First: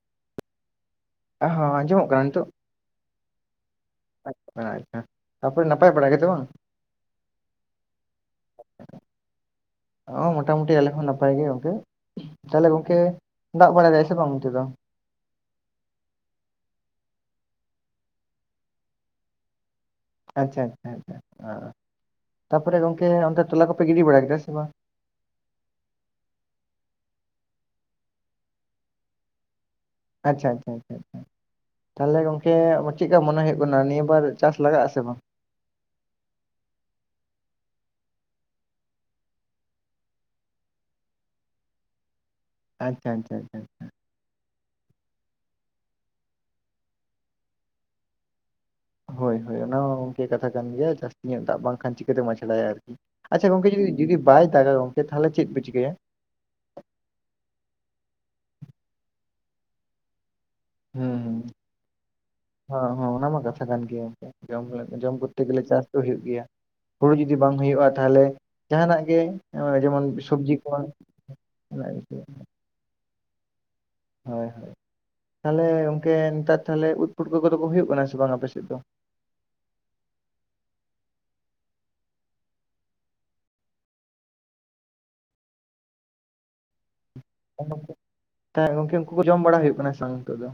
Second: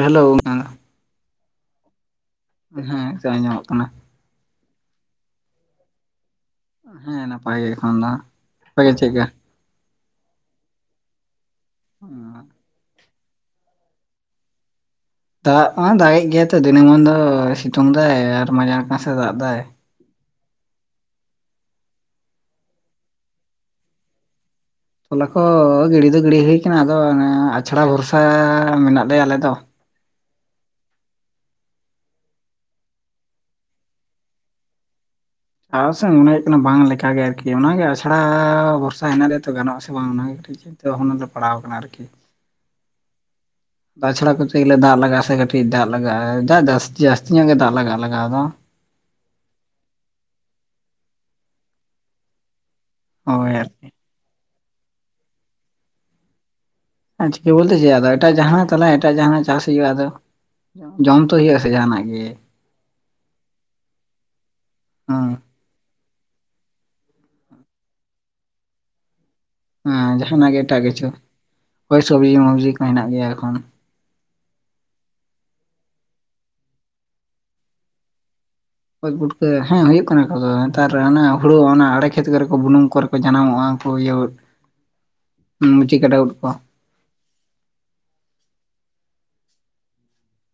Hello [unintelligible] ᱚᱸᱻ ᱦᱚᱸ ᱡᱚᱢᱚᱜ ᱠᱟᱱᱟ ᱱᱤᱛᱚᱜ? ᱦᱮᱸ ᱥᱮ ᱟᱡᱚᱢᱚᱜ ᱠᱟᱱᱟ᱾ ᱟᱪᱷᱟ ᱟᱪᱷᱟ ᱛᱟᱯᱚᱨᱮ ᱱᱟᱯᱟᱭ ᱵᱟᱲᱟ ᱜᱮᱛᱚ ᱵᱟᱝ ᱾ ᱦᱮᱸ ᱱᱟᱯᱟᱭ ᱜᱮ ᱮᱠᱷᱚᱱ ᱫᱚ ᱟᱯᱮ ᱜᱮ ᱪᱮᱫᱠᱟ ᱾ ᱚ ᱢᱚᱴᱟᱢᱩᱴᱤ ᱟᱞᱮ ᱦᱚᱸ ᱱᱟᱯᱟᱭ ᱜᱮ ᱜᱚᱢᱠᱮ ᱛᱟᱦᱞᱮ ᱜᱚᱝᱠᱮ ᱫᱟᱜ ᱵᱟᱲᱟᱭ ᱫᱟᱭ ᱥᱮ ᱵᱟᱝ ᱚᱱᱛᱮ ᱫᱚ ᱾ ᱫᱟᱜ ᱢᱟ ᱫᱟᱜᱮᱜ ᱜᱮᱭᱟ ᱛᱚ ᱫᱤᱱᱟᱹᱢ ᱢᱟᱱ ᱫᱚ ᱥᱤᱛᱩᱝ ᱫᱟᱭ ᱟᱨ ᱢᱟᱡᱟᱱᱠᱟᱱ ᱥᱮ ᱫᱟᱜ ᱫᱟᱭ ᱾ ᱟᱪᱷᱟ ᱟᱪᱷᱟ ᱟᱪᱷᱟ ᱛᱟᱯᱚᱨᱮ ᱜᱚᱝᱠᱮ ᱚᱱᱛᱮ ᱴᱚᱞᱟ ᱠᱚᱯᱮ ᱜᱤᱰᱤ ᱵᱟᱲᱟ ᱠᱮᱫᱟ ᱥᱮ ᱵᱟᱝ ᱾ ᱛᱚᱞᱟ ᱠᱚ ᱜᱤᱲᱤ ᱫᱚ ᱜᱤᱲᱤ ᱦᱩᱭ ᱠᱟᱱᱟ ᱟᱫᱚ ᱚᱱᱮ ᱟᱪᱷᱲᱟ ᱵᱷᱚᱨᱥᱟ ᱢᱮᱱᱟᱜ ᱞᱮᱭᱟ ᱟᱞᱮ ᱫᱚ ᱾ ᱟᱪᱷᱟ ᱟᱪᱷᱟ ᱟᱪᱷᱟ ᱾ ᱛᱟᱦᱚᱞᱮ ᱜᱚᱝᱠᱮ ᱪᱮᱫᱠᱟ ᱢᱚᱱᱮ ᱦᱩᱭᱩᱜᱭᱳᱜ ᱠᱟᱱᱟ ᱱᱤᱭᱟᱹ ᱵᱟᱨ ᱪᱟᱥ ᱞᱟᱜᱟᱜ ᱟᱥᱮ ᱵᱟᱝ ᱾ ᱟᱞᱮ ᱥᱮᱫ ᱢᱚᱱᱮ ᱦᱩᱭᱩᱜ ᱠᱟᱱᱟ ᱵᱟᱝ ᱞᱮᱠᱟᱜᱮ ᱟᱨᱠᱤ ᱚᱱᱟᱜᱮ ᱟᱥᱲᱟ ᱵᱷᱚᱨᱥᱟ ᱦᱮᱱᱟᱜ ᱞᱮᱭᱟ ᱛᱚ ᱜᱟᱱᱚᱜ ᱟᱥᱮ ᱵᱟᱝ ᱚᱱᱟᱜᱮ ᱛᱚ ᱾ ᱱᱤᱛᱚᱜ ᱦᱚ ᱱᱚᱰᱮ ᱯᱟᱲᱟᱣ ᱟᱠᱟᱱᱟ ᱟᱨᱠᱤ ᱾ ᱟᱪᱷᱟ ᱟᱪᱷᱟ ᱟᱪᱷᱟ ᱟᱪᱷᱟ ᱾ ᱛᱟᱪᱷᱟᱲᱟ ᱠᱚᱨᱛᱮ ᱜᱮᱞᱮ ᱫᱟᱜ ᱞᱟᱜᱟᱜᱼᱟ ᱥᱮ ᱠᱟᱹᱴᱤᱡ ᱫᱟᱜ ᱞᱟᱜᱟᱜᱼᱟ ᱫᱟᱜ ᱡᱟᱹᱥᱛᱤ ᱧᱚᱜ ᱜᱮ ᱫᱟᱜ ᱞᱟᱜᱟᱜᱼᱟ ᱞᱟᱜᱟᱣ ᱟᱫᱚ ᱾ ᱦᱳᱭ ᱦᱳᱭ ᱚᱱᱟ ᱦᱚᱸ ᱜᱚᱝᱠᱮ ᱠᱟᱛᱷᱟ ᱠᱟᱱ ᱜᱮᱭᱟ ᱡᱟᱹᱥᱛᱤ ᱧᱚᱜ ᱫᱟᱜ ᱵᱟᱝ ᱠᱷᱟᱱ ᱪᱤᱠᱟᱹᱛᱮᱢ ᱟᱪᱷᱟᱲᱟᱭᱟ ᱟᱨᱠᱤ ᱾ ᱟᱪᱷᱟ ᱦᱳᱭ ᱜᱚᱢᱠᱮ ᱟᱨᱠᱤ ᱡᱩᱫᱤ ᱡᱩᱫᱤ ᱵᱟᱭ ᱫᱟᱜᱟ ᱜᱚᱢᱠᱮ ᱛᱟᱦᱚᱞᱮ ᱪᱮᱫ ᱯᱮ ᱪᱤᱠᱟᱹᱭᱟ? ᱟᱨ ᱪᱤᱠᱟᱹ ᱵᱚᱞᱛᱮ ᱪᱮ ᱟᱫᱚ ᱮᱴᱟᱜ ᱡᱟᱦᱟᱸᱟᱱᱟᱜ ᱛᱟᱦᱚᱞᱮ ᱮᱴᱟᱜ ᱡᱟᱦᱟᱱᱟᱜ ᱪᱟᱥ ᱦᱩᱭᱩᱜᱼᱟ ᱟᱫᱚ ᱾ ᱦᱩᱸ ᱡᱚᱢ ᱛᱚ ᱦᱩᱸ ᱦᱩᱭᱩᱜ ᱟ ᱥᱮ ᱡᱟᱦᱟᱱᱟᱜ ᱜᱮ ᱾ ᱦᱚᱸ ᱦᱚᱸ ᱚᱱᱟ ᱢᱟ ᱠᱟᱛᱷᱟ ᱠᱟᱱᱜᱮᱭᱟ ᱜᱚᱢᱠᱮ ᱡᱚᱢ ᱦᱚᱞᱮ ᱡᱚᱢ ᱠᱚᱨᱛᱮ ᱦᱮᱸ ᱜᱮᱞᱮ ᱪᱟᱥ ᱾ ᱦᱩᱭᱩᱜ ᱜᱮᱭᱟ ᱦᱩᱲᱩ ᱡᱩᱫᱤ ᱵᱟᱝ ᱦᱩᱭᱩᱜᱼᱟ ᱛᱟᱦᱚᱞᱮ ᱡᱟᱦᱟᱱᱟᱜ ᱜᱮ ᱾ ᱦᱮᱸ ᱡᱮᱢᱚᱱ ᱡᱟᱦᱟᱱᱟᱜ ᱥᱚᱵᱡᱤ ᱜᱮ ᱠᱚ [inaudible] ᱮᱴᱟᱜ ᱠᱤᱪᱷᱩ ᱦᱳᱭ ᱥᱚᱵᱽᱡᱤ ᱢᱚᱵᱽᱡᱤ ᱦᱮᱱᱟᱜ ᱜᱮᱭᱟ ᱮᱠᱷᱚᱱ ᱾ ᱦᱳᱭ ᱦᱳᱭ ᱛᱟᱦᱚᱞᱮ ᱚᱱᱠᱮ ᱱᱮᱛᱟᱨ ᱛᱟᱦᱚᱞᱮ ᱩᱫ ᱯᱩᱴᱠᱟᱹ ᱠᱚᱫᱚ ᱠᱚ ᱦᱩᱭᱩᱜ ᱠᱟᱱᱟ ᱥᱮ ᱵᱟᱝ ᱟᱯᱮᱥᱮᱫ ᱫᱚ ᱾ ᱚᱪ ᱯᱩᱴᱠᱟᱹ ᱦᱮᱸ ᱦᱩᱭᱩᱜ ᱠᱟᱱᱟ ᱠᱚᱫᱚ ᱱᱮᱛᱟᱨ ᱚᱱᱟ ᱦᱩᱲᱳ ᱚᱱᱟ ᱟᱲᱮ ᱠᱷᱮᱛ ᱠᱚᱨᱮ ᱠᱚ ᱵᱩᱱᱩᱢ ᱠᱚᱨᱮ ᱠᱚ ᱡᱟᱱᱟᱢᱚᱜᱼᱟ ᱩᱱᱠᱩ ᱤᱭᱟᱹ ᱾ ᱦ [unintelligible] ᱢᱩᱪᱤᱠᱴᱟ ᱩᱫ ᱠᱚ ᱾ ᱦᱮᱸ ᱜᱚᱢᱠᱮ ᱩᱱᱠᱩ ᱠᱚ ᱡᱚᱢ ᱵᱟᱲᱟ ᱦᱩᱭᱩᱜ ᱠᱟᱱᱟ ᱥᱮ ᱵᱟᱝ ᱱᱤᱛᱚᱜ ᱫᱚ?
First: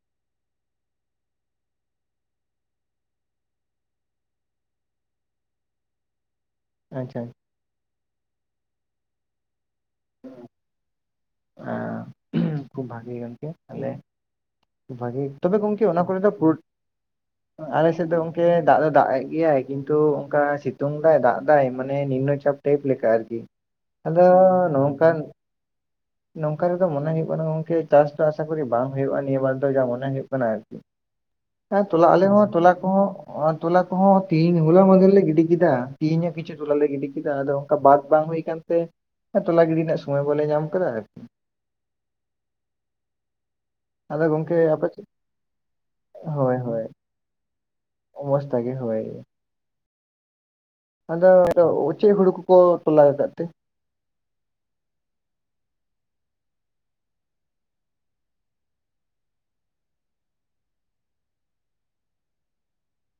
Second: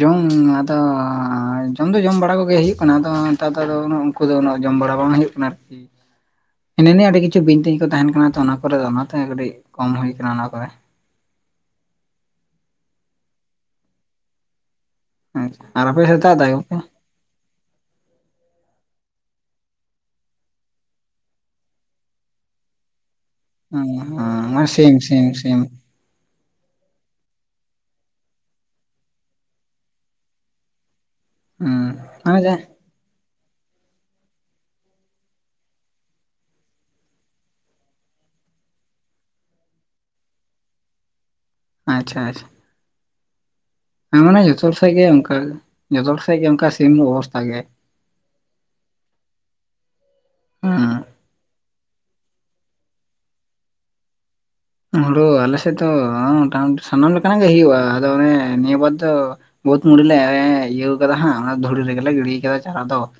ᱡᱚᱢ ᱟᱫᱚ ᱡᱚᱢ ᱫᱚ ᱡᱚᱢ ᱵᱟᱲᱟ ᱠᱚᱜᱮ ᱦᱩᱭᱩᱜ ᱠᱟᱱᱟ ᱟᱫᱚ ᱱᱮᱛᱟᱨ ᱫᱚ ᱟᱫᱚ ᱾ ᱩᱱᱠᱩ ᱫᱚ ᱩᱱᱟᱹᱜ ᱡᱚᱢ ᱵᱟᱲᱟ ᱵᱟᱝ ᱦᱩᱭᱩᱜ ᱠᱟᱱᱟ ᱟᱨᱠᱤ ᱾ ᱦᱤᱱᱟᱹ ᱱᱤᱭᱟᱹ ᱟᱹᱰᱤ ᱟᱪᱪᱷᱟ ᱠᱤᱪᱷᱩ ᱵᱤᱱᱛᱤᱧ ᱠᱚ ᱛᱟᱦᱮᱱ ᱠᱟᱱᱟ ᱛᱚ ᱚᱱᱟ ᱠᱚᱨᱮ ᱚᱱᱟᱛᱮ ᱠᱟᱹᱴᱤᱡ ᱠᱚᱢ ᱦᱩᱭ ᱟᱠᱟᱱᱟ ᱚᱱᱟ ᱠᱚᱨᱮ ᱾ ᱟ ᱠᱷᱩᱵᱽ ᱵᱷᱟᱜᱮ ᱜᱚᱝᱠᱮ ᱛᱟᱦᱞᱮ ᱾ ᱵᱷᱟᱹᱜᱤ ᱛᱚᱵᱮ ᱟᱪᱪᱷᱟ ᱜᱚᱝᱠᱤ ᱟᱨ ᱟᱯᱮ ᱚᱱᱟ ᱥᱮᱫ ᱠᱚᱨᱮ ᱫᱚ ᱫᱟᱜ ᱮᱫᱟᱭ ᱯᱩᱨᱴ ᱜᱚᱝᱠᱮ ᱾ ᱟᱞᱮᱥᱮᱫ ᱫᱚ ᱚᱱᱠᱮ ᱫᱟᱜᱽ ᱫᱚᱭ ᱫᱟᱜᱽ ᱮᱫ ᱜᱮᱭᱟᱭ ᱠᱤᱱᱛᱩ ᱚᱱᱠᱟ ᱥᱤᱛᱩᱝ ᱫᱟᱭ ᱫᱟᱜᱽ ᱫᱟᱭ ᱢᱟᱱᱮ ᱱᱤᱢᱱᱚ ᱪᱟᱯ ᱾ ᱴᱟᱭᱮᱯ ᱞᱮᱠᱟ ᱟᱨ ᱠᱤ ᱾ ᱥᱮᱢ ᱥᱮᱢ ᱥᱮᱢ ᱾ ᱱᱚᱝᱠᱟ ᱨᱮᱫᱚ ᱢᱚᱱᱮ ᱦᱳᱭᱳᱜ ᱠᱟᱱᱟ ᱜᱚᱝᱠᱮ ᱪᱟᱥ ᱫᱚ ᱟᱥᱟ ᱠᱚᱨᱮ ᱵᱟᱝ ᱦᱳᱭᱩᱜᱼᱟ ᱱᱤᱭᱟᱹ ᱵᱟᱨ ᱫᱚ ᱡᱟ ᱢᱚᱱᱮ ᱦᱩᱭᱩᱜᱭᱳᱜ ᱟᱨᱠᱤ ᱾ ᱦᱮᱸ ᱛᱚᱞᱟ ᱟᱞᱮ ᱢᱟᱱᱮ ᱦᱚᱸ ᱡᱟ ᱛᱚᱞᱟ ᱾ ᱠᱚᱦᱚᱸ ᱛᱚᱞᱟ ᱠᱚᱦᱚᱸ ᱛᱤᱦᱤᱸᱜ ᱦᱚᱞᱟ ᱢᱟᱱᱫᱷᱮᱨ ᱞᱮ ᱜᱤᱰᱤ ᱠᱮᱫᱟ ᱛᱤᱦᱤᱧᱟᱹᱜ ᱠᱤᱪᱷᱩ ᱛᱚᱞᱟ ᱞᱮ ᱜᱤᱰᱤ ᱠᱮᱫᱟ ᱟᱫᱚ ᱾ ᱚᱱᱠᱟ ᱵᱟᱫ ᱵᱟᱝ ᱦᱩᱭ ᱟᱠᱟᱱ ᱛᱮ ᱴᱚᱞᱟ ᱜᱤᱰᱤ ᱨᱮᱱᱟᱜ ᱥᱚᱢᱚᱭ ᱵᱟᱞᱮ ᱧᱟᱢ ᱟᱠᱟᱫᱟ ᱟᱨᱠᱤ ᱾ ᱟᱸᱪᱷᱟ ᱟᱪᱷᱟ ᱾ ᱦᱮᱸ ᱟᱫᱚ ᱢᱟᱱᱮ ᱜᱚᱝᱠᱮ ᱡᱚᱛᱚ ᱦᱚᱲ ᱟᱯᱮ ᱥᱮᱜ ᱪᱮᱫ? ᱜᱮ ᱚᱱᱠᱟ ᱡᱚᱛᱚ ᱦᱚᱲ ᱥᱮᱜ ᱜᱮ ᱦᱳᱭ ᱚᱱᱠᱟ ᱦᱳᱭ ᱥᱤᱢ ᱚᱵᱚᱥᱛᱟ ᱜᱮ ᱾ ᱚᱵᱚᱥᱛᱟ ᱜᱮ ᱦᱩᱭ ᱾ ᱦᱸ ᱾ ᱟᱫᱚ ᱚᱪᱮᱜ ᱦᱩᱲᱩ ᱠᱚᱠᱚ ᱛᱚᱞᱟᱣ ᱟᱠᱟᱫ ᱛᱮ? ᱦᱩᱲᱩ ᱟᱞᱮ ᱥᱮᱫᱽ ᱫᱚ ᱢᱚᱴᱟ ᱢᱩᱴᱤ ᱥᱟᱱᱟᱢ ᱞᱮᱠᱟᱱᱟᱜ ᱜᱮ ᱦᱩᱭᱩᱜᱼᱟ ᱟᱫᱚ ᱚᱱᱮ ᱱᱤᱭᱟᱹ ᱵᱟᱨ ᱫᱚ ᱾ ᱵᱩᱦᱩᱛ ᱢᱩᱲᱤ ᱞᱮ ᱤᱭᱟᱹᱣ ᱠᱟᱫᱟ ᱦᱟᱸᱜ ᱚᱱᱟ ᱫᱷᱩᱲᱤ ᱨᱮᱜᱮ ᱞᱮ ᱜᱤᱲᱤᱭ ᱟᱠᱟᱫᱟ ᱪᱟᱨᱟ ᱫᱚ ᱾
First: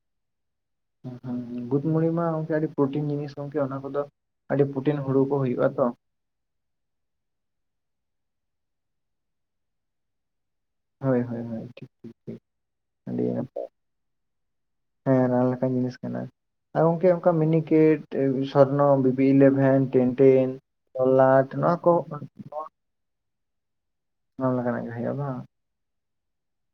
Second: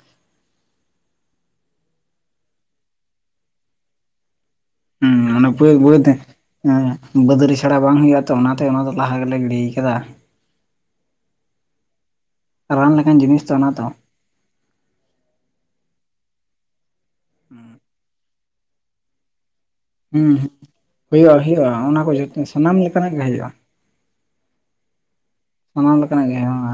ᱦᱸ ᱦᱩᱸ ᱵᱩᱴ ᱢᱚᱱᱤ ᱢᱟ ᱚᱝᱠᱮ ᱟᱹᱰᱤ ᱯᱨᱚᱴᱤᱱ ᱡᱤᱱᱤᱥ ᱜᱚᱝᱠᱮ ᱚᱱᱟ ᱠᱚᱫᱚ ᱾ [unintelligible] ᱵᱟᱹᱭ ᱛᱮ ᱦᱮᱸ ᱵᱟᱹᱫᱽ ᱨᱮᱪᱷᱟᱲᱟ ᱵᱟᱝ ᱦᱩᱭᱩᱜᱼᱟ ᱛᱚ ᱚᱱᱟᱛᱮ ᱚᱱᱟ ᱫᱚ ᱞᱟᱦᱟ ᱜᱮᱞᱮ ᱜᱤᱰᱤᱭ ᱠᱟᱫᱟ᱾ ᱦᱳᱭ ᱦᱳᱭ ᱦᱳᱭ ᱴᱤᱠ ᱴᱤᱠ ᱨᱟᱱ ᱞᱮᱠᱟᱱ ᱟᱹᱰᱤ ᱡᱤᱱᱤᱥ ᱛᱚ ᱱᱟᱯᱟᱭ᱾ ᱚᱱᱟ ᱫᱚ ᱦᱮᱸ ᱨᱟᱱ ᱞᱮᱠᱟᱱ ᱡᱤᱱᱤᱥ ᱠᱟᱱᱟ ᱟᱨ ᱜᱚᱝᱠᱮ ᱚᱱᱠᱟ ᱢᱤᱱᱤᱠᱮᱴ᱾ ᱥᱚᱨᱱᱚ ᱵᱤᱵᱤ ᱤᱞᱮᱵᱷᱮᱱ ᱴᱮᱱ ᱦᱩᱸ ᱴᱮᱱ ᱛᱚᱞᱟᱴ ᱱᱚᱣᱟ ᱠᱚ᱾ ᱚᱝᱠᱟ ᱱᱟᱝ ᱜᱮ ᱦᱩᱭᱩᱜᱩᱜᱼᱟ᱾ ᱚᱱᱟ ᱞᱮᱠᱟᱱᱟᱜ ᱜᱮ ᱦᱩᱭᱩᱜᱼᱟ ᱵᱟᱝ᱾ ᱥᱟᱱᱟᱢ ᱞᱮᱠᱟᱱᱟᱜ ᱜᱮ ᱦᱚᱸᱭᱚᱜᱼᱟ᱾